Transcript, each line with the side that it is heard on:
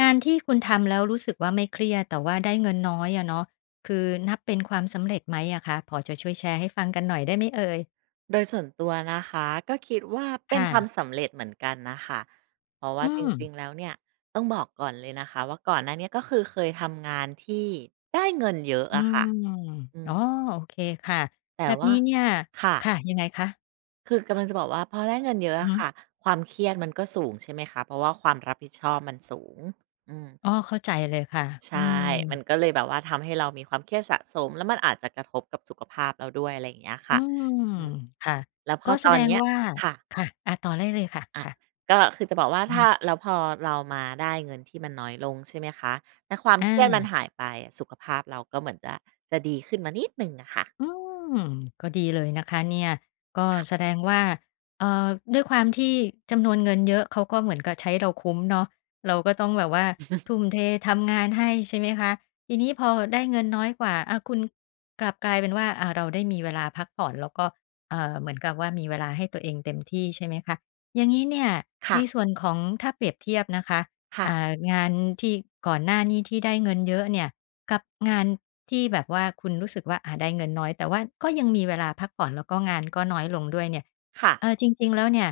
left: งานที่คุณทำแล้วรู้สึกว่าไม่เครียด แต่ว่าได้เงินน้อยอะเนาะ คือ นับเป็นความสำเร็จไหมอะคะ พอจะช่วยแชร์ให้ฟังกันหน่อยได้ไหมเอ่ย?
right: โดยส่วนตัวนะคะ ก็คิดว่าเป
left: ค
right: ็น
left: ่
right: ความ
left: ะ
right: สำเร็จเหมือนกันน่ะค่ะ เพราะว
left: อ
right: ่า
left: ื
right: จร
left: ม
right: ิง ๆ แล้วเนี่ยต้องบอกก่อนเลยนะคะว่า ก่อนหน้านี้ก็คือเคยทำงานที่ได้ เงินเยอะ
left: อื
right: อะค
left: ม
right: ่ะ อื
left: อ๋อ
right: ม
left: โอเคค่ะ
right: แต
left: แ
right: ่
left: บบ
right: ว่
left: น
right: า
left: ี้เนี่ย
right: ค่
left: ค
right: ะ
left: ่ะ ยังไงคะ?
right: คือกำลังจะบอกว่า พอได้เงินเยอะ
left: อื
right: อ
left: อฮ
right: ะค
left: ึ
right: ่ะ ความเครียดมันก็สูง ใช่ไหมคะ? เพราะว่าความรับผิดชอบมันสูง อืม
left: อ้อ เข้าใจเลยค่ะ
right: ใช
left: อ
right: ่
left: ื
right: ม
left: ม
right: ันก็เลยแบบว่าทำให้เรามีความเครียดสะสม แล้วมันอาจจะกระทบกับสุขภาพเราด้วย อะไรอย่างเงี้ยค
left: อื
right: ่ะ
left: ม
right: อืม
left: ค่ะ
right: แล้วพ
left: ก
right: อ
left: ็แส
right: ตอ
left: ด
right: นเ
left: ง
right: นี้ย
left: ว่า
right: ค่ะ
left: ค่ะ อา ต่อได้เลยค่ะ
right: อะ
left: ค่ะ
right: ก็คือจะบอกว่า
left: อือ
right: ถ
left: ฮ
right: ้
left: ึ
right: า แล้วพอเรามาได้เงินที่มันน้อยลง ใช่ไหมคะ แต่ความ
left: อ
right: เครียดมัน
left: า
right: หายไปอะ สุขภาพเราก็เหมือนจะ จะดีขึ้นมานิดหนึ่งอะค่ะ
left: อืม ก็ดีเลยนะคะเนี่ย ก็
right: ค่ะ
left: แสดงว่า เอ่อ ด้วยความที่จำนวนเงินเยอะ เขาก็เหมือนกับใช้เราคุ้มเนาะ เราก็ต้องแบบว่า ทุ่มเททำงานให้ ใช่ไหมคะ? ทีนี้พอได้เงินน้อยกว่า อะ คุณกลับกลายเป็นว่า อะ เราได้มีเวลาพักผ่อน แล้วก็ เอ่อ เหมือนกับว่ามีเวลาให้ตัวเองเต็มที่ ใช่ไหมคะ? อย่างนี้เนี่ย
right: ค่
left: ใน
right: ะ
left: ส่วนของ ถ้าเปรียบเทียบนะคะ
right: ค่
left: อ
right: ะ
left: ่า งานที่ก่อนหน้านี้ที่ได้เงินเยอะเนี่ย กับงานที่แบบว่าคุณรู้สึกว่า อะ ได้เงินน้อย แต่ว่าก็ยังมีเวลาพักผ่อน แล้วก็งานก็น้อยลงด้วยเนี่ย
right: ค่
left: เ
right: ะ
left: อ่อ จริง ๆ แล้วเนี่ย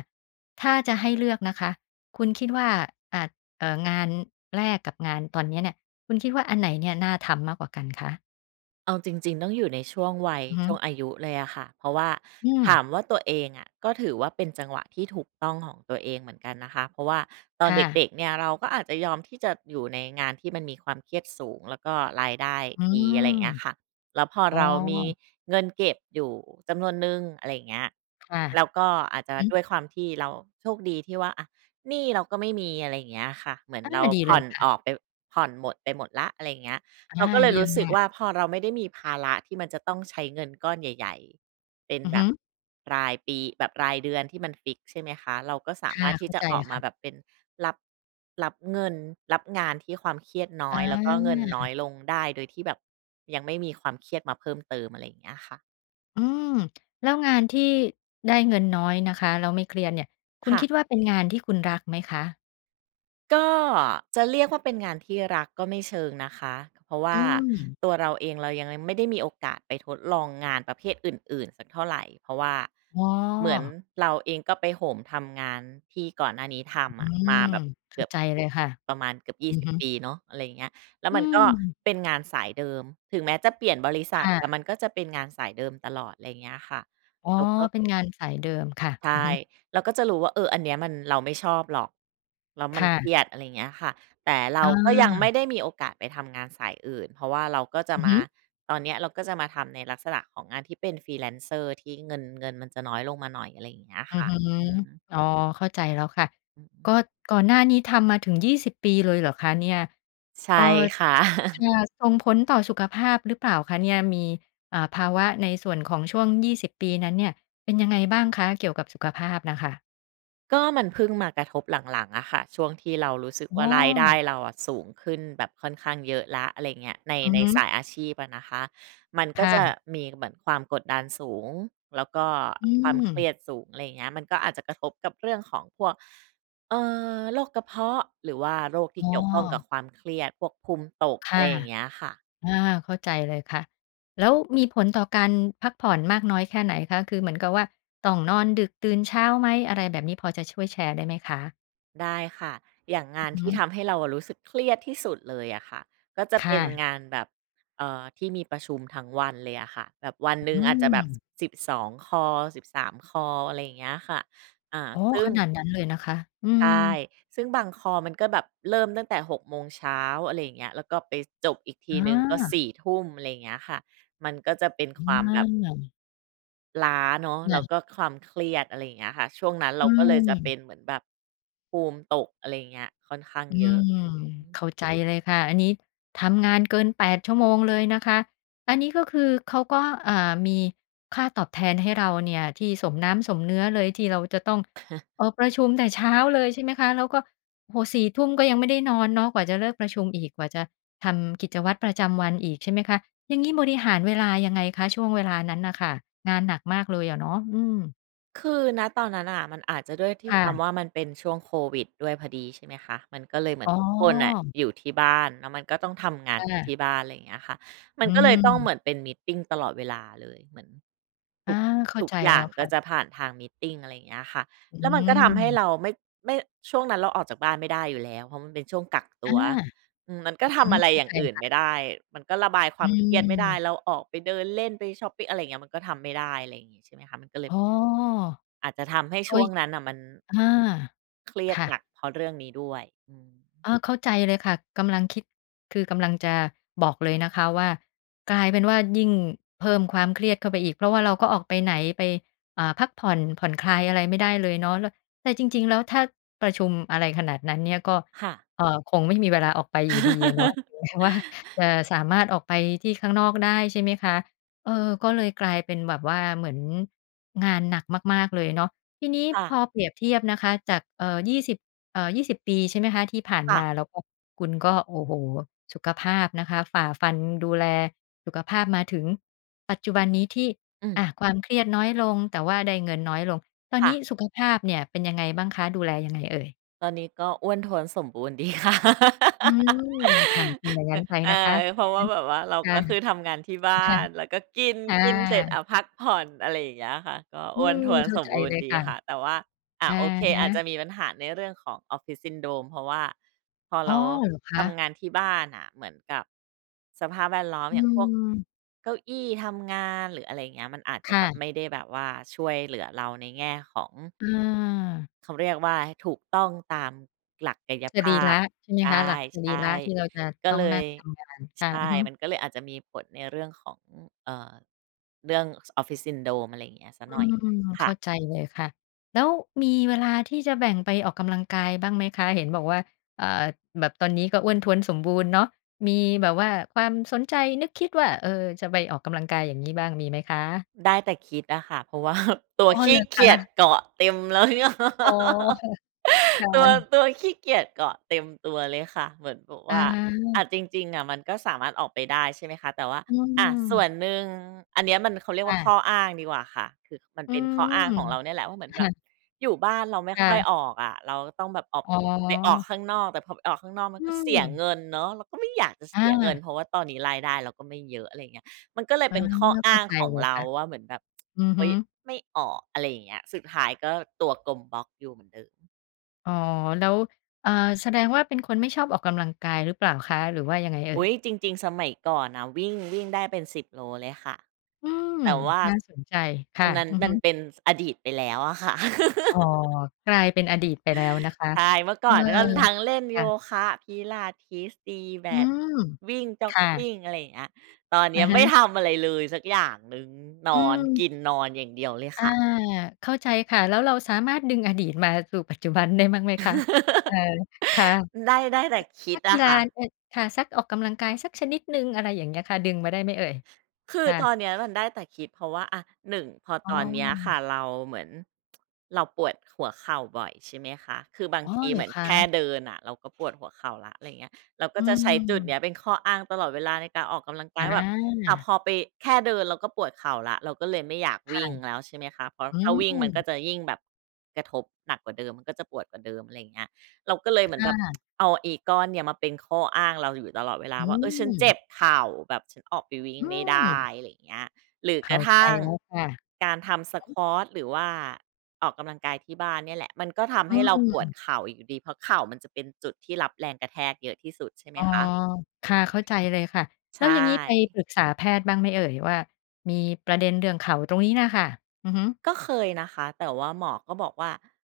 left: ถ้าจะให้เลือกนะคะ คุณคิดว่า อ่า เอ่อ งานแรกกับงานตอนนี้เนี่ย คุณคิดว่าอันไหนเนี่ยน่าทำมากกว่ากันคะ?
right: เอาจริง ๆ ต้องอยู่ในช่วงวัย
left: อือฮ
right: ช่
left: ึ
right: วงอายุเลยอะค่ะ เพราะว่า
left: อื
right: ถ
left: ม
right: ามว่าตัวเองอะ ก็ถือว่าเป็นจังหวะที่ถูกต้องของตัวเองเหมือนกันนะคะ เพราะว่าตอ
left: ค
right: น
left: ่
right: เด
left: ะ
right: ็ก ๆ เนี่ย เราก็อาจจะยอมที่จะอยู่ในงานที่มันมีความเครียดสูง แล้วก็รายได้
left: อื
right: ดี
left: ม
right: อะไรอย่างเงี้ยค่ะ แล้วพอ
left: อ๋
right: เรามี
left: อ
right: เงินเก็บอยู่จำนวนหนึ่ง อะไรอย่างเงี้ย
left: ค่ะ
right: แล้วก็อ
left: อ
right: าจ
left: ื
right: จ
left: อ
right: ะ
left: ฮ
right: ด
left: ึ
right: ้วยความที่เรา โชคดีที่ว่า อะ หนี้เราก็ไม่มี อะไรอย่างเงี้ยค่ะ เหมือน
left: อา
right: เรา
left: ดี
right: ผ
left: เล
right: ่อ
left: ย
right: น
left: ค่ะ
right: ออกไป ผ่อนหมดไปหมดแล้ว อะไรเงี้ย
left: อ
right: เรา
left: า
right: ก็เล
left: เ
right: ย
left: ยี่
right: รู
left: ย
right: ้
left: ม
right: สึ
left: ม
right: ก
left: า
right: ว
left: ก
right: ่า พอเราไม่ได้มีภาระที่มันจะต้องใช้เงินก้อนใหญ่ ๆ เป็น
left: อือ
right: แบ
left: ฮึ
right: บ รายปี แบบรายเดือนที่มันฟิกซ์ ใช่ไหมคะ? เราก็สา
left: ค
right: ม
left: ่
right: า
left: ะ
right: รถท
left: เข
right: ี่
left: ้า
right: จะ
left: ใจ
right: ออกม
left: ค
right: า
left: ่ะ
right: แบบเป็น รับ รับเงิน รับงานที่ความเครียดน้อ
left: อ
right: ย แล้วก็เงินน้
left: า
right: อยลงได้ โดยที่แบบยังไม่มีความเครียดมาเพิ่มเติม อะไรเงี้ยค่ะ
left: อืม แล้วงานที่ ได้เงินน้อยนะคะ แล้วไม่เครียดเนี่ย คุ
right: ค
left: ณ
right: ่ะ
left: คิดว่าเป็นงานที่คุณรักไหมคะ?
right: ก็จะเรียกว่าเป็นงานที่รัก ก็ไม่เชิงนะคะ เพราะว่
left: อื
right: า
left: ม
right: ตัวเราเองเรายังไม่ได้มีโอกาสไปทดลองงานประเภทอื่น ๆ สักเท่าไร เพราะว่า
left: อ๋อ
right: เหมือน เราเองก็ไปโหมทำงานที่ก่อนหน้านี้ท
left: อ
right: ำอ
left: ื
right: ะ ม
left: ม
right: าแบบ
left: เข
right: เก
left: ้
right: ื
left: า
right: อบ
left: ใจเลยค่ะ
right: ประมาณเกือบ ยี
left: อ
right: ่
left: ือ
right: สิบ
left: ฮึ
right: ปี เนาะ อะไรอย่างเงี้ย แล้ว
left: อื
right: มันก็
left: ม
right: เป็นงานสายเดิม ถึงแม้จะเปลี่ยนบริษั
left: ค
right: ท
left: ่
right: แต่
left: ะ
right: มันก็จะเป็นงานสายเดิมตลอด ไรเงี้ยค่ะ
left: อ๋อ
right: เราก็
left: เป็นงานสายเดิมค่ะ
right: ใช
left: อือ
right: ่
left: ฮึ
right: เราก็จะรู้ว่า เออ อันนี้มัน เราไม่ชอบหรอก แล้วมั
left: ค
right: น
left: ่
right: เค
left: ะ
right: รียด อะไรเงี้ยค่ะ แต่เรา
left: อา
right: ก็ยังไม่ได้มีโอกาสไปทำงานสายอื่น เพราะว่าเราก็จะ
left: อือ
right: ม
left: ฮ
right: า
left: ึ
right: ตอนนี้เราก็จะมาทำในลักษณะของงานที่เป็น Freelancer ที่เงิน เงินมันจะน้อยลงมาหน่อย อะไรอย่างเงี้ย
left: อื
right: ค
left: อ
right: ่ะ
left: ฮึ
right: อืม
left: อ๋อ เข้าใจแล้วค่ะ
right: อือฮ
left: ก็
right: ึ
left: ก่อนหน้านี้ทำมาถึง 20 ปีเลยเหรอคะเนี่ย?
right: ใช่
left: เอ่อ
right: ค่ะ
left: จะ ส่งผลต่อสุขภาพหรือเปล่าคะเนี่ย? มี เอ่อ ภาวะในส่วนของช่วง 20 ปีนั้นเนี่ย เป็นยังไงบ้างคะ? เกี่ยวกับสุขภาพน่ะค่ะ
right: ก็มันเพิ่งมากระทบหลัง ๆ อะค่ะ ช่วงที่เรารู้สึกว
left: อ
right: ่
left: ้
right: า รายได้
left: อ
right: เราอะสูงขึ้นแบบค่อนข้างเยอะแล้ว อะไรเงี้ย ใน
left: อือ
right: ใน
left: ฮ
right: ส
left: ึ
right: ายอาชีพอะนะคะ มันก
left: ค
right: ็
left: ่
right: จะ
left: ะ
right: มีเหมือนความกดดันสูง แล้วก็
left: อื
right: ความเครี
left: ม
right: ยดสูง อะไรเงี้ย มันก็อาจจะกระทบกับเรื่องของพวก เอ่อ โรคกระเพาะ หรือว่าโรคที
left: อ
right: ่
left: ้
right: เก
left: อ
right: ี่ยวข้องกับความเครียด พวกภูมิตก
left: ค
right: อะ
left: ่
right: ไร
left: ะ
right: อย่างเงี้ยค่ะ
left: อา เข้าใจเลยค่ะ แล้วมีผลต่อการพักผ่อนมากน้อยแค่ไหนคะ? คือเหมือนกับว่า ต้องนอนดึกตื่นเช้าไหม? อะไรแบบนี้ พอจะช่วยแชร์ได้ไหมคะ?
right: ได้ค่ะ อย่างงาน
left: อื
right: ท
left: อ
right: ี
left: ฮ
right: ่ท
left: ึ
right: ำให้เราอะรู้สึกเครียดที่สุดเลยอะค่ะ ก็จะ
left: ค
right: เป
left: ่
right: ็น
left: ะ
right: งานแบบ เอ่อ ที่มีประชุมทั้งวันเลยอะค่ะ แบบวันหนึ
left: อ
right: ่
left: ื
right: งอาจจะแบบ
left: ม
right: ส สิบสองคอล13 คอล อะไรอย่างเงี้ยค่ะ อะ
left: อ๋อ
right: ซึ่
left: ข
right: ง
left: นาดนั้นเลยนะคะ อื
right: ใช
left: ม
right: ่ ซึ่งบางคอลมันก็แบบเริ่มตั้งแต่ 6:00 อะไรอย่างเงี้ย แล้วก็ไปจบอีกที
left: อ
right: หนึ่งก็ ส
left: า
right: ี่ทุ่ม อะไรอย่างเงี้ยค่ะ มันก็จะเป็น
left: อ
right: ความแบบ
left: า
right: ล้าเนาะ แ
left: ค
right: ล้
left: ่
right: ว
left: ะ
right: ก็ความเครียด อะไรอย่างเงี้ยค่ะ ช่วงนั้นเร
left: อ
right: า
left: ื
right: ก็เลยจะเป็
left: ม
right: นเหมือนแบบภูมิตก อะไรเงี้ย ค่อนข้าง
left: อื
right: เยอะ อื
left: ม
right: อ
left: เข้าใจเลยค่ะ อันนี้ทำงานเกิน 8 ชั่วโมงเลยนะคะ อันนี้ก็คือเขาก็ อ่า มีค่าตอบแทนให้เราเนี่ย ที่สมน้ำสมเนื้อเลย ที่เราจะต้อง เอ่อ ประชุมแต่เช้าเลย ใช่ไหมคะ? แล้วก็ โอ้โฮ 22:00 ก็ยังไม่ได้นอนเนาะ กว่าจะเลิกประชุมอีก กว่าจะทำกิจวัตรประจำวันอีก ใช่ไหมคะ? อย่างงี้บริหารเวลายังไงคะ? ช่วงเวลานั้นน่ะค่ะ งานหนักมากเลยอะเนาะ อืม
right: คือ ณ ตอนนั้นน่ะ มันอาจจะด้วยที
left: ค
right: ่
left: ่
right: ควา
left: ะ
right: มว่า มันเป็นช่วงโควิดด้วยพอดี ใช่ไหมคะ มันก็เลยเหมือ
left: อ๋
right: น
left: อ
right: ทุกคนน่ะ อยู่ที่บ้าน แล้วมันก็ต้องทำงา
left: ค
right: น
left: ่
right: อยู่ท
left: ะ
right: ี่บ้าน อะไรอย่างเงี้ยค่ะ มั
left: อ
right: น
left: ื
right: ก็เลยต้อง
left: ม
right: เหมือนเป็นมีตติงตลอดเวลาเลย เหมือนท
left: อ
right: ุ
left: า
right: ก
left: เข้
right: ท
left: า
right: ุก
left: ใจ
right: อย
left: แ
right: ่
left: ล
right: า
left: ้
right: ง
left: วค
right: ก็
left: ่ะ
right: จะผ่านทางมีตติง อะไรอย่างเงี้ยค่ะ
left: อื
right: แล้วมันก็ทำให้
left: ม
right: เราไม่ ไม่ ช่วงนั้นเราออกจากบ้านไม่ได้อยู่แล้ว เพราะมันเป็นช่วงกักต
left: อ
right: ั
left: า
right: ว อืม มันก็
left: อือ
right: ท
left: ฮ
right: ำ
left: ึ
right: อะไร
left: เข้า
right: อย่
left: ใ
right: า
left: จ
right: งอื่น
left: ค่
right: ไม่
left: ะ
right: ได้ มันก็ระบายคว
left: อื
right: ามเครียดไม่ได้
left: ม
right: เราออกไปเดินเล่นไปช็อปปิง อะไรอย่างเงี้ย มันก็ทำไม่ได้ อะไรงี้ ใช่ไหมคะ มันก็เลย
left: อ
right: แบบ
left: ๋อ
right: อาจจะทำให้
left: เฮ
right: ช
left: ้
right: ่ว
left: ย
right: งนั้นน่ะมัน
left: อา
right: เครี
left: ค
right: ยด
left: ่
right: ห
left: ะ
right: นัก เพราะเรื่องนี้ด้วย อือฮี
left: อา เข้าใจเลยค่ะ กำลังคิด คือกำลังจะบอกเลยนะคะว่า กลายเป็นว่ายิ่งเพิ่มความเครียดเข้าไปอีก เพราะว่าเราก็ออกไปไหน ไป อ่า พักผ่อน ผ่อนคลายอะไรไม่ได้เลยเนาะ แล้ว แต่จริง ๆ แล้วถ้าประชุมอะไรขนาดนั้นเนี่ย ก็
right: ค่ะ
left: เอ่อ คงไม่มีเวลาออกไปอยู่ดีอะเนาะ แม้ว่าจะสามารถออกไปที่ข้างนอกได้ ใช่ไหมคะ? เออ ก็เลยกลายเป็นแบบว่า เหมือนงานหนักมาก ๆ เลยเนาะ ทีนี้
right: ค่
left: พ
right: ะ
left: อเปรียบเทียบนะคะ จาก เอ่อ 20 เอ่อ 20 ปี ใช่ไหมคะ? ที่ผ่าน
right: ค่
left: ม
right: ะ
left: า แล้วก็คุณก็ โอ้โฮ สุขภาพนะคะ ฝ่าฟันดูแลสุขภาพมาถึงปัจจุบันนี้ ที่
right: อื
left: อ
right: ม
left: ะ ความเครียดน้อยลง แต่ว่าได้เงินน้อยลง ตอน
right: ค่
left: นี้
right: ะ
left: สุขภาพเนี่ยเป็นยังไงบ้างคะ? ดูแลยังไงเอ่ย?
right: ตอนนี้ก็อ้วนท้วนสมบูรณ์ดี ค่ะ
left: อืม ค่ะ เป็นอย่างง
right: อ
left: ั้นไป
right: เออ
left: นะคะ
right: เพร
left: อ
right: า
left: ื
right: ะ
left: อ
right: ว
left: ฮ
right: ่า
left: ึ
right: แบบว่า เรา
left: ค่
right: ก
left: ะ
right: ็คือทำงานที่บ้าน แล้วก็กิน
left: ค่
right: กินเสร็จ อ
left: ะ
right: ะ พักผ่อน อะไรอย่างเงี้ยค่ะ ก็
left: อื
right: อ้วน
left: ม
right: ท้วน
left: เข้า
right: สม
left: ใจ
right: บูร
left: เ
right: ณ
left: ล
right: ์
left: ย
right: ดี
left: ค่ะ
right: ค่ะ แต่ว่า อะ
left: อะ
right: โอเค
left: ฮ
right: อาจจะ
left: ะ
right: มีปัญหาในเรื่องของ Office Syndrome เพราะว่าพอ
left: อ
right: เ
left: ๋
right: ร
left: อ
right: า
left: เหรอค
right: ท
left: ะ?
right: ำงานที่บ้านน่ะ เหมือนกับสภาพแวดล้อม
left: อื
right: อย่างพวก
left: ม
right: เก้าอี้ทำงาน หรืออะไรเงี้ย มันอาจจะ
left: ค่
right: แบบ
left: ะ
right: ไม่ได้แบบว่า ช่วยเหลือเราในแง่ของ
left: อา
right: เขาเรียกว่า ถูกต้องตามหลักกาย
left: ส
right: ภ
left: รี
right: า
left: ระ
right: พ
left: ใช่ไหม
right: ใ
left: คะ? หลักสร
right: ช
left: ี
right: ่
left: ระที่เราจะ
right: ๆ ก็
left: ต้อ
right: เ
left: ง
right: ล
left: นั่
right: ย
left: งทำงาน ค
right: ใช
left: ่ะ อื
right: ่
left: อฮึ
right: มันก็เลยอาจจะมีผลในเรื่องของ อ่า เรื่อง Office Syndrome อะไรอย่างเงี้ยสัก
left: อื
right: หน่อยหนึ่ง
left: ม
right: ค
left: เข
right: ่
left: ้
right: ะ
left: าใจเลยค่ะ แล้วมีเวลาที่จะแบ่งไปออกกำลังกายบ้างไหมคะ? เห็นบอกว่า เอ่อ แบบตอนนี้ก็อ้วนท้วนสมบูรณ์เนาะ มีแบบว่าความสนใจนึกคิดว่า เออ จะไปออกกำลังกาย อย่างงี้บ้างมีไหมคะ?
right: ได้แต่คิดอะค่ะ เพราะว่า ตั
left: อ
right: ว
left: ๋อ
right: ข
left: เห
right: ี
left: ร
right: ้
left: อ
right: เก
left: ค
right: ียจ
left: ะ?
right: เกาะเต็มแล้ว
left: อ๋อ ค่ะ ค่
right: ตัว
left: ะ
right: ตัวขี้เกียจเกาะเต็มตัวเลยค่ะ เหมือนแบบว
left: อ
right: ่า อะ
left: า
right: จริง ๆ อะมันก็สามารถออกไปได้ ใช่ไหมคะ แต่ว่า
left: อื
right: อะ ส่ว
left: ม
right: นหนึ่ง อันเนี้ยมัน เขาเรีย
left: ค
right: กว
left: ่
right: ่าข้
left: ะ
right: ออ้างดีกว่าค่ะ คือมัน
left: อื
right: เป็นข้อ
left: ม
right: อ้างของเราเนี่ยแหละว่า เหมือน
left: ค
right: แบ
left: ่
right: บ
left: ะ
right: อยู่บ้านเราไม่
left: ค่
right: ค่อย
left: ะ
right: ออกอะ เราก็ต้องแบบออก
left: อ๋
right: ไปออก
left: อ
right: ข้างนอก แต่พอไปออกข้างนอก มั
left: อ
right: น
left: ื
right: ก็เสียเ
left: ม
right: งินเนาะ เราก็ไม่อยากจะเส
left: อ
right: ียเงิน
left: า
right: เพราะว่าตอนนี้รายได้เราก็ไม่เยอะ อะไรอย่างเงี้ย มันก็เลย
left: อา
right: เป็นข้ออ
left: เข
right: ้
left: ้
right: า
left: า
right: ง
left: ใจ
right: ของ
left: เลย
right: เรา
left: ค่ะ
right: ว่า เหมือนแบบ
left: อือ
right: เฮ
left: ฮ
right: ้ย
left: ึ
right: ไม่ออก อะไรอย่างเงี้ย สุดท้ายก็ตัวกลมบ็อกอยู่เหมือนเดิม
left: อ๋อ แล้ว อ่า แสดงว่าเป็นคนไม่ชอบออกกำลังกายหรือเปล่าคะ หรือว่ายังไงเอ่
right: อ
left: ย?
right: ุ๊ย จริง ๆ สมัยก่อนน่ะ วิ่ง วิ่งได้เป็น 10 โลเลยค่ะ
left: อืม
right: แต่ว่า
left: น่าสนใจ ค่
right: อั
left: ะ
right: นนั้น
left: อือ
right: ม
left: ฮ
right: ัน
left: ึ
right: เป็นอดีตไปแล้วอะค่ะ
left: อ๋อ กลายเป็นอดีตไปแล้วนะคะ
right: ใช่ เมื่อ
left: เ
right: ก
left: อ
right: ่อ
left: อ
right: นมันก็ทั้งเล่น
left: ค
right: โย
left: ่ะ
right: คะ Pilates ตีแบ
left: อื
right: ด
left: ม
right: วิ่งจ็อ
left: ค
right: ก
left: ่
right: ก
left: ะ
right: ิง อะไรอย่างเงี้ย ตอนเน
left: อ
right: ี้
left: ะ
right: ย
left: ฮ
right: ไม่
left: ะ
right: ทำอะไรเลยสักอย่างหนึ่ง น
left: อื
right: อน ก
left: ม
right: ิน นอนอย่างเดียวเลย
left: อา
right: ค่ะ
left: เข้าใจค่ะ แล้วเราสามารถดึงอดีตมาสู่ปัจจุบันได้บ้างไหมคะ? เออ ค่ะ
right: อ ได้ ได้แต่ค
left: เ
right: ิ
left: อ่อ นั
right: ด
left: ก
right: อ
left: กี
right: ะ
left: ฬ
right: ค
left: า
right: ่ะ
left: เอ่อ ค่ะ สักออกกำลังกาย สักชนิดหนึ่ง อะไรอย่างเงี้ยค่ะ ดึงมาได้ไหมเอ่ย?
right: คื
left: ค
right: อ
left: ่
right: ต
left: ะ
right: อนเนี้ย มันได้แต่คิด เพราะว่า อะ 1 พอ
left: อ้
right: ตอ
left: อ
right: นเนี้ยค่ะ เราเหมือน เราปวดหัวเข่าบ่อย ใช่ไหมคะ คือบาง
left: อ๋อ
right: ที
left: เห
right: เ
left: ร
right: หม
left: อ
right: ือน
left: ค
right: แค่
left: ะ?
right: เดินน่ะ เราก็ ปวดหัวเข่าแล้ว อะไรอย่างเงี้ย เราก
left: อ
right: ็
left: ื
right: จะใช้จุดเน
left: ม
right: ี้ย เป็นข้ออ้างตลอดเวลาในการออกกำลังกายว่าแบบ อะ
left: อ
right: พ
left: า
right: อไป แค่เดินเราก็ปวดเข่าแล้ว เราก็เลยไม่อยาก
left: ค
right: ว
left: ่ะ
right: ิ่งแล้ว ใช่ไหมคะ เพราะ
left: อื
right: ถ้าวิ่งมันก็
left: ม
right: จะยิ่งแบบกระทบหนักกว่าเดิม มันก็จะปวดกว่าเดิม อะไรอย่างเงี้ย เราก็เลยเหมื
left: ค
right: อน
left: ่
right: แบบ
left: ะ
right: เอาอีก้อนเนี่ย มาเป็นข้ออ้างเราอยู่ตลอดเวลา
left: อื
right: ว่า "เออ ฉันเจ
left: ม
right: ็บเข่า แบบฉันออกไปวิ่ง
left: อื
right: ไม่ได้"
left: ม
right: อะไรอย่างเงี้ย หรือ
left: เข
right: ก
left: ้
right: ร
left: า
right: ะท
left: ใจ
right: ั่ง
left: แล้วค่ะ
right: การทำ Squat หรือว่าออกกำลังกายที่บ้านเนี่ยแหละ มันก็ทำ
left: อ
right: ใ
left: ื
right: ห้เราปวด
left: ม
right: เข่าอีกอยู่ดี เพราะเข่ามันจะเป็นจุดที่รับแรงกระแทกเยอะที่สุด ใช่ไหม
left: อ๋อ
right: คะ?
left: ค
right: อื
left: ่ะ
right: ม
left: เข้าใจเลยค่ะ แ
right: ใ
left: ล
right: ช
left: ้วอย่างงี้ไป
right: ่
left: ปรึกษาแพทย์บ้างไหมเอ่ยว่า มีประเด็นเรื่องเข่าตรงนี้น่ะค่ะ? อือฮึ
right: ก็เคยนะคะ แต่ว่าหมอก็บอกว่า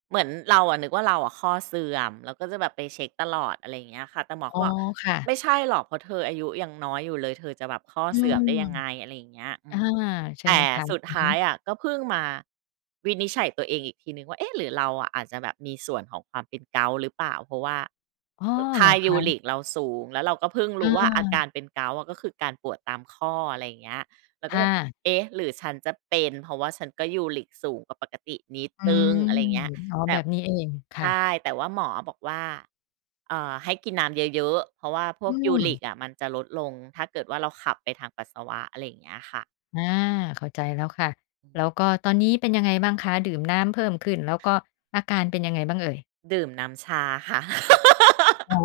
right: เหมือนเราอะนึกว่าเราอะข้อเสื่อม แล้วก็จะแบบไปเช็กตลอด อะไรอย่างเงี้ยค่ะ แต่หมอ
left: อ
right: ก
left: ๋
right: ็
left: อ
right: บอก
left: ค่ะ
right: "ไม่ใช่หรอก เพราะเธออายุยังน้อยอยู่เลย เธอจะแบบข้อ
left: อื
right: เสื่อม
left: ม
right: ได้ยังไง" อะไรอย่างเงี้ย อื
left: อา
right: ม
left: ใช่
right: แต
left: ไห
right: ่
left: มคะ?
right: สุด
left: อื
right: ท
left: อฮ
right: ้าย
left: ึ
right: อะ ก็เพิ่งมาวินิจฉัยตัวเองอีกทีหนึ่งว่า "เอ๊ะ หรือเราอาจจะแบบมีส่วนของความเป็นเกาต์หรือเปล่า?" เพราะว่า
left: อ้อ
right: เอ่อ ค
left: เห
right: ่
left: ร
right: า
left: อค
right: ยู
left: ะ?
right: ริกเราสูง แล้วเราก็เพิ่งร
left: เ
right: ู้ว่าอาก
left: ออ
right: ารเป็นเกาต์อะ ก็คือการปวดตามข้อ อะไรอย่างเงี้ย เราก
left: ค
right: ็
left: ่
right: เลย
left: ะ
right: "เอ๊ะ หรือฉันจะเป็น เพราะว่าฉันก็ยูริกสูงกว่าปกตินิด
left: อื
right: หนึ่ง"
left: ม
right: อะไรอย่างเงี้ย
left: อ๋อ
right: แต่
left: แบบนี้เอง ค
right: ใ
left: ่
right: ช
left: ะ
right: ่ แต่ว่าหมออะบอกว่า เอ่อ "ให้กินน้ำเยอะ ๆ เพราะว่าพ
left: อ
right: ว
left: ื
right: กยูริ
left: ม
right: กอะมันจะลดลง ถ้าเกิดว่าเราขับไปทางปัสสาวะ" อะไรอย่างเงี้ยค่ะ
left: อา เข้าใจแล้วค่ะ
right: อื
left: แ
right: ม
left: ล้วก็ตอนนี้เป็นยังไงบ้างคะ ดื่มน้ำเพิ่มขึ้น แล้วก็อาการเป็นยังไงบ้างเอ่ย?
right: ดื่มน้ำชาค่ะ
left: อ๋อ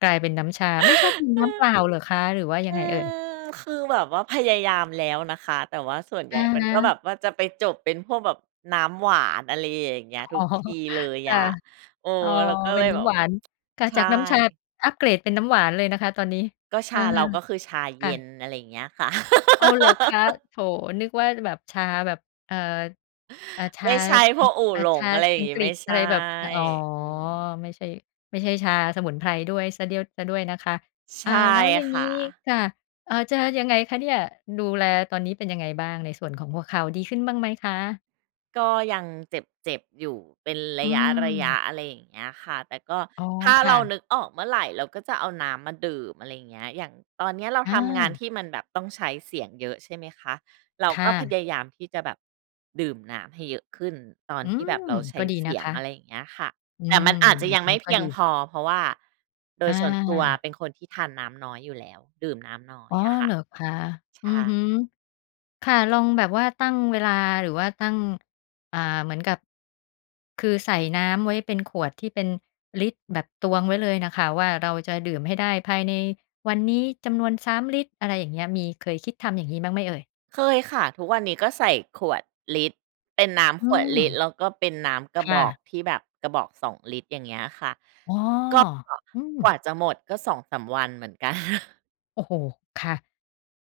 left: กลายเป็นน้ำชา ไม่ชอบดื่ม
right: เ
left: น้ำเป
right: ออ
left: ล่าเหรอคะ หรือว่าย
right: อ
left: ั
right: ื
left: งไงเอ่ย?
right: ม คือแบบว่าพยายามแล้วนะคะ แต่ว่าส่วนให
left: อ
right: ญ่
left: ะ
right: มัน
left: ฮ
right: ก็แ
left: ะ
right: บบว่าจะไปจบเป็นพวกแบบน้ำหวาน อะไรอย่างเงี้ย ท
left: อ
right: ุ
left: ๋อ
right: กทีเลย
left: ค
right: อ
left: ่ะ
right: ะ เออ
left: อ๋อ
right: แล้วก็
left: เ
right: เ
left: ป
right: ล
left: ็น
right: ย
left: น
right: แ
left: ้
right: บ
left: ำ
right: บ
left: หวาน ค่ะ
right: ใช
left: จา
right: ่
left: กน้ำชาอัปเกรดเป็นน้ำหวานเลยนะคะตอนนี้
right: ก็ช
left: อา
right: าเรา ก็คือชา
left: ค
right: เย
left: ่
right: ็
left: ะ
right: น อะไรอย่างเงี้ยค่ะ
left: อ้าว เหรอคะ? โถ นึกว่าจะแบบชาแบบ เอ่อ เอ่อ ช
right: ไม
left: า
right: ่ใช่
left: อ
right: พ
left: ัง
right: วกอู่
left: อ่า
right: หล
left: ช
right: ง
left: า
right: อะไรอย่า
left: อั
right: ง
left: ง
right: งี้
left: กฤ
right: ไม
left: ษ
right: ่ใ
left: อ
right: ช
left: ะไ
right: ่
left: รแบบ อะ อ๋อ
right: อือ
left: ไม่ใช่ ไม่ใช่ชาสมุนไพรด้วยเสียเดี้ยว เสียด้วยนะคะ
right: ใช
left: อา
right: ่
left: แล้วอย่าง
right: ค
left: ง
right: ่
left: ี้
right: ะ
left: ค่ะ อา จะยังไงคะเนี่ย ดูแลตอนนี้เป็นยังไงบ้าง ในส่วนของหัวเข่าดีขึ้นบ้างไหมคะ?
right: ก็ยังเจ็บ ๆ อยู่เป็นร
left: อื
right: ะยะ
left: ม
right: ๆ อะไรอย่างเงี้ยค่ะ แต่ก็
left: อ๋อ
right: ถ้า
left: ค
right: เร
left: ่
right: า
left: ะ
right: นึกออกเมื่อไร เราก็จะเอาน้ำมาดื่ม อะไรอย่างเงี้ย อย่างตอนเนี้ย เรา
left: อ
right: ทำงาน
left: า
right: ที่มันแบบต้องใช้เสียงเยอะ ใช่ไหมคะ? เรา
left: ค
right: ก
left: ่
right: ็พ
left: ะ
right: ยายามที่จะแบบดื่มน้ำให้เยอะขึ้น ตอน
left: อื
right: ที่แ
left: ม
right: บบเราใช
left: ก
right: ้
left: ็ดี
right: เส
left: น
right: ี
left: ะ
right: ย
left: ค
right: ง
left: ะ
right: อะไรอย่างเงี้ยค่ะ
left: อื
right: แต่
left: ม
right: มันอาจจะ
left: แบ
right: ยั
left: บ
right: งไ
left: น
right: ม่
left: ี้
right: เพ
left: ก็
right: ีย
left: ด
right: ง
left: ี
right: พอ เพราะว่าโด
left: อ
right: ยส่วนตัว
left: า
right: เป็นคนที่ทานน้ำน้อยอยู่แล้ว ดื่มน้ำน้อ
left: อ
right: ย
left: ๋อ
right: อะค่
left: เห
right: ะ
left: รอคะ?
right: ใช
left: อือฮึ
right: ่
left: ค่ะ ลองแบบว่าตั้งเวลา หรือว่าตั้ง อ่า เหมือนกับ คือใส่น้ำไว้เป็นขวดที่เป็นลิตร แบบตวงไว้เลยน่ะค่ะว่า เราจะดื่มให้ได้ภายในวันนี้จำนวน 3 ลิตร อะไรอย่างเงี้ย มีเคยคิดทำอย่างงี้บ้างไหมเอ่ย?
right: เคยค่ะ ทุกวันนี้ก็ใส่ขวดลิตร เป็นน้
left: อ
right: ำ
left: ื
right: ขวด
left: ม
right: ลิตร แล้วก็เป็นน้ำก
left: ค
right: ระบ
left: ่
right: อก
left: ะ
right: ที่แบบกระบอก 2 ลิตร อย่างเงี้ยค่ะ
left: อ๋อ
right: ก็
left: อืม
right: กว่าจะหมดก็ 2-3 วันเหมือน กัน
left: โอ้โฮ ค่ะ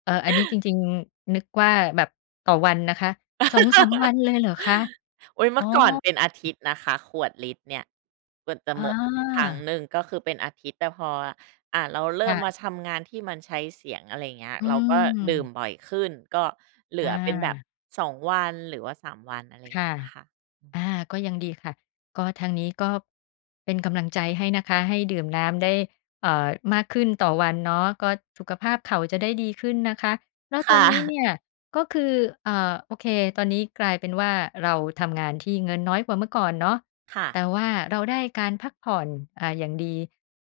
left: เออ อันนี้จริง ๆ นึกว่าแบบต่อวันนะคะ 2-3 วันเลยเหรอคะ?
right: อุ๊ย เม
left: อ
right: ื
left: ๋
right: ่
left: อ
right: อก่อนเป็นอาทิตย์นะคะ ขวดลิตรเนี่ย กว่าจะ
left: อ
right: หมดครั้ง
left: า
right: หนึ่งก็คือเป็นอาทิตย์ แต่พอ อะ เราเร
left: ค
right: ิ่
left: ่
right: ม
left: ะ
right: มาทำงานที่มันใช้เสียง อะไรอย่างเงี้ย
left: อื
right: เราก็ดื่ม
left: ม
right: บ่อยขึ้น ก็เหล
left: อ
right: ือเป็นแบบ
left: า
right: 2 วัน หรือว่า 3 วัน อะไร
left: ค
right: เ
left: ่
right: ง
left: ะ
right: ี้ยค่ะ อื
left: อ
right: ม
left: า ก็ยังดีค่ะ ก็ทางนี้ก็เป็นกำลังใจให้นะคะ ให้ดื่มน้ำได้ เอ่อ มากขึ้นต่อวันเนาะ ก็สุขภาพเข่าจะได้ดีขึ้นนะคะ แล้ว
right: ค
left: ต
right: ่
left: อนนี้
right: ะ
left: เนี่ย ก็คือ เอ่อ โอเค ตอนนี้กลายเป็นว่า เราทำงานที่เงินน้อยกว่าเมื่อก่อนเนาะ
right: ค่
left: แ
right: ะ
left: ต่ว่าเราได้การพักผ่อน อ่า อย่างดี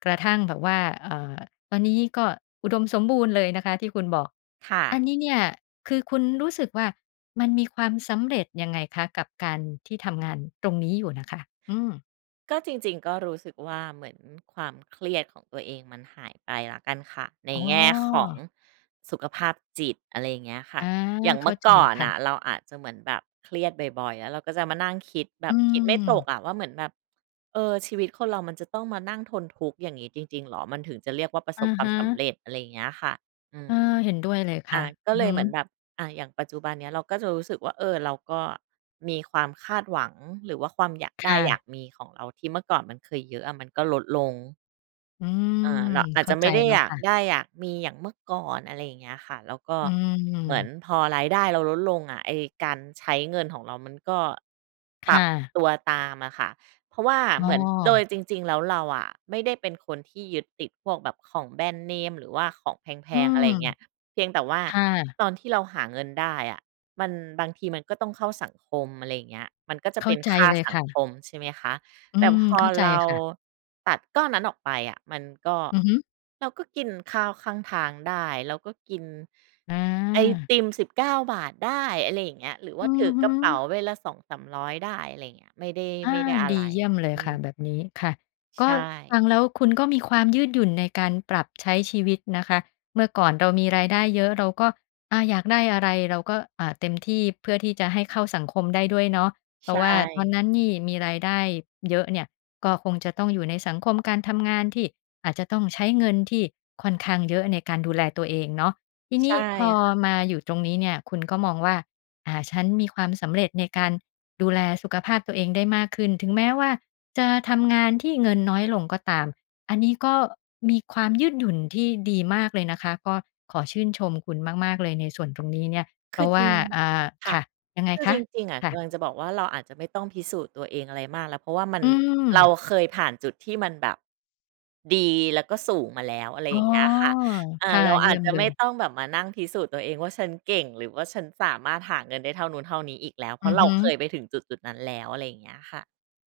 left: กระทั่งแบบว่า เอ่อ ตอนนี้ก็อุดมสมบูรณ์เลยนะคะ ที่คุณบอก
right: ค่
left: อั
right: ะ
left: นนี้เนี่ยคือคุณรู้สึกว่า มันมีความสำเร็จยังไงคะ? กับการที่ทำงานตรงนี้อยู่น่ะค่ะ อืม
right: ก็จริง ๆ ก็รู้สึกว่า เหมือนความเครียดของตัวเองมันหายไปแล้วกันค่ะ ใน
left: อ๋อ
right: แง่ของสุขภาพจิต อะไรอย่างเงี้ยค่
left: อ
right: ะ
left: า
right: อย่าง
left: เ
right: เ
left: ข
right: ม
left: ้
right: ื่
left: า
right: อ
left: ใจ
right: ก่อน
left: ค่
right: น
left: ะ
right: ่ะ เราอาจจะเหมือนแบบเครียดบ่อย ๆ อะ แล้วเราก็จะมานั่งคิดแบ
left: อื
right: บคิดไม่ต
left: ม
right: กอะ ว่าเหมือนแบบ เออ ชีวิตคนเรามันจะต้องมานั่งทนทุกข์อย่างนี้จริง ๆ เหรอ? มันถึงจะเรียกว่าประ
left: อ
right: ส
left: ะ
right: บควา
left: ฮ
right: มสำ
left: ะ
right: เร็จ อะไรอย่างเงี้ยค่ะ อื
left: เอ
right: ม
left: อ เห็นด้วยเลยค
right: อ่
left: ่
right: า
left: ะ
right: ก็
left: อือ
right: เล
left: ฮ
right: ยเหมือ
left: ึ
right: นแบบ อ่า อย่างปัจจุบันเนี้ยเราก็จะรู้สึกว่า เออ เราก็มีความคาดหวัง หรือว่าความอยาก
left: ค
right: ได้
left: ่
right: อยา
left: ะ
right: กมีของเรา ที่เมื่อก่อนมันเคยเยอะอะ มันก็ลดลง
left: อืม
right: เออ เราอา
left: เ
right: จ
left: ข้
right: จ
left: า
right: ะไ
left: ใ
right: ม
left: จ
right: ่ได้
left: แล้
right: อ
left: ว
right: ยา
left: ค
right: ก
left: ่ะ
right: ได้อยากมีอย่างเมื่อก่อน อะไรอย่างเงี้ยค่ะ แล้วก็
left: อื
right: เหมือน
left: ม
right: พอรายได้เราลดลงอะ ไอ้การใช้เงินของเรามันก็
left: ค
right: ปรั
left: ่
right: บ
left: ะ
right: ตัวตามอะค่ะ เพราะว่า
left: อ
right: เ
left: ้
right: หมือน โด
left: อ
right: ยจริง ๆ แล้วเราอะไม่ได้เป็นคนที่ยึดติดพวกแบบของแบรนด์เนมหรือว่าของแพ
left: อื
right: ง ๆ อะ
left: ม
right: ไรอย่างเงี้ย เพียงแต่ว่า
left: ค่ะ
right: ตอนที่เราหาเงินได้อะ มัน บางทีมันก็ต้องเข้าสังคม อะไรอย่างเงี้ย มันก็จ
left: เ
right: ะ
left: ข
right: เป
left: ้า
right: ็น
left: ใจ
right: ค่า
left: เลย
right: สั
left: ค
right: ง
left: ่
right: ค
left: ะ
right: ม ใช่ไหมคะ
left: อื
right: แต่
left: ม
right: พอ
left: เข้าใจ
right: เรา
left: ค่ะ
right: ตัดก้อนนั้นออกไปอะ มันก็
left: อือฮึ
right: เราก็ กินข้าวข้างทางได้ เราก็กิน
left: อ
right: ไอ
left: า
right: ติม 19 บาทได้ อะไรอย่างเงี้ย หรือว
left: อ
right: ่
left: ื
right: าถ
left: อ
right: ือ
left: ฮ
right: กระเป๋า
left: ึ
right: ใบละ 200-300 ได้ อะไรอย่างเงี้ย ไม่ได้
left: อ
right: ไ
left: า
right: ม่ได้อะ
left: ด
right: ไ
left: ี
right: ร
left: เยี่ยมเล
right: อ
left: ย
right: ื
left: ค่ะ
right: ม
left: แบบนี้ ค่ะ ก
right: ใช
left: ็ ฟ
right: ่
left: ังแล้วคุณก็มีความยืดหยุ่นในการปรับใช้ชีวิตนะคะ เมื่อก่อนเรามีรายได้เยอะ เราก็ อ่า อยากได้อะไร เราก็ อ่า เต็มที่เพื่อที่จะให้เข้าสังคมได้ด้วยเนาะ เพ
right: ใ
left: ร
right: ช
left: าะว่าตอน
right: ่
left: นั้นนี่มีรายได้เยอะเนี่ย ก็คงจะต้องอยู่ในสังคมการทำงาน ที่อาจจะต้องใช้เงินที่ค่อนข้างเยอะในการดูแลตัวเองเนาะ ทีน
right: ใช
left: ี้
right: ่
left: พอ
right: ค่ะ
left: มาอยู่ตรงนี้เนี่ย คุณก็มองว่า อ่า ฉันมีความสำเร็จในการดูแลสุขภาพตัวเองได้มากขึ้น ถึงแม้ว่าจะทำงานที่เงินน้อยลงก็ตาม อันนี้ก็มีความยืดหยุ่นที่ดีมากเลยนะคะ ก็ขอชื่นชมคุณมาก ๆ เลยในส่วนตรงนี้เนี่ย เ
right: ค
left: พร
right: ื
left: า
right: อ
left: ะว
right: จร
left: ่
right: ิ
left: า
right: ง
left: อ่า
right: ค
left: ค
right: ่ะ
left: ่ะ ยังไง
right: คือ
left: ค
right: จ
left: ะ?
right: ริง ๆ อะ
left: ค
right: ก
left: ่ะ
right: ำลังจะบอกว่า เราอาจจะไม่ต้องพิสูจน์ตัวเองอะไรมากแล้ว เพราะว่ามัน
left: อื
right: เรา
left: ม
right: เคยผ่านจุดที่มันแบบ ดีแล้วก็สูงมาแล้ว อะไร
left: อ๋
right: อ
left: อ
right: ย่างเงี้ยค่ะ อ่า
left: ค่ะ
right: เรา
left: เย
right: อ
left: ี่
right: าจ
left: ยม
right: จะ
left: เล
right: ไม่
left: ย
right: ต้องแบบมานั่งพิสูจน์ตัวเองว่า ฉันเก่งหรือว่าฉันสามารถหาเงินได้เท่านู้นเท่านี้อีกแล้ว เพ
left: อ
right: ร
left: ื
right: าะ
left: อ
right: เร
left: ฮ
right: าเค
left: ึ
right: ยไปถึงจุด ๆ นั้นแล้ว อะไรอย่างเงี้ยค่ะ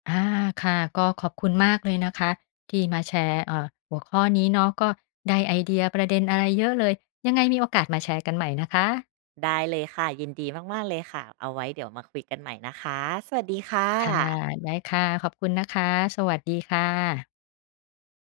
left: อา ค่ะ ก็ขอบคุณมากเลยนะคะ ที่มาแชร์ เอ่อ หัวข้อนี้เนาะ ก็ได้ไอเดีย ประเด็นอะไรเยอะเลย ยังไงมีโอกาสมาแชร์กันใหม่นะคะ
right: ได้เลยค่ะ ยินดีมาก ๆ เลยค่ะ เอาไว้เดี๋ยวมาคุยกันใหม่นะคะ สวัสดีค่
left: ค่ะ
right: ะ
left: ได้ค่ะ ขอบคุณนะคะ สวัสดีค่ะ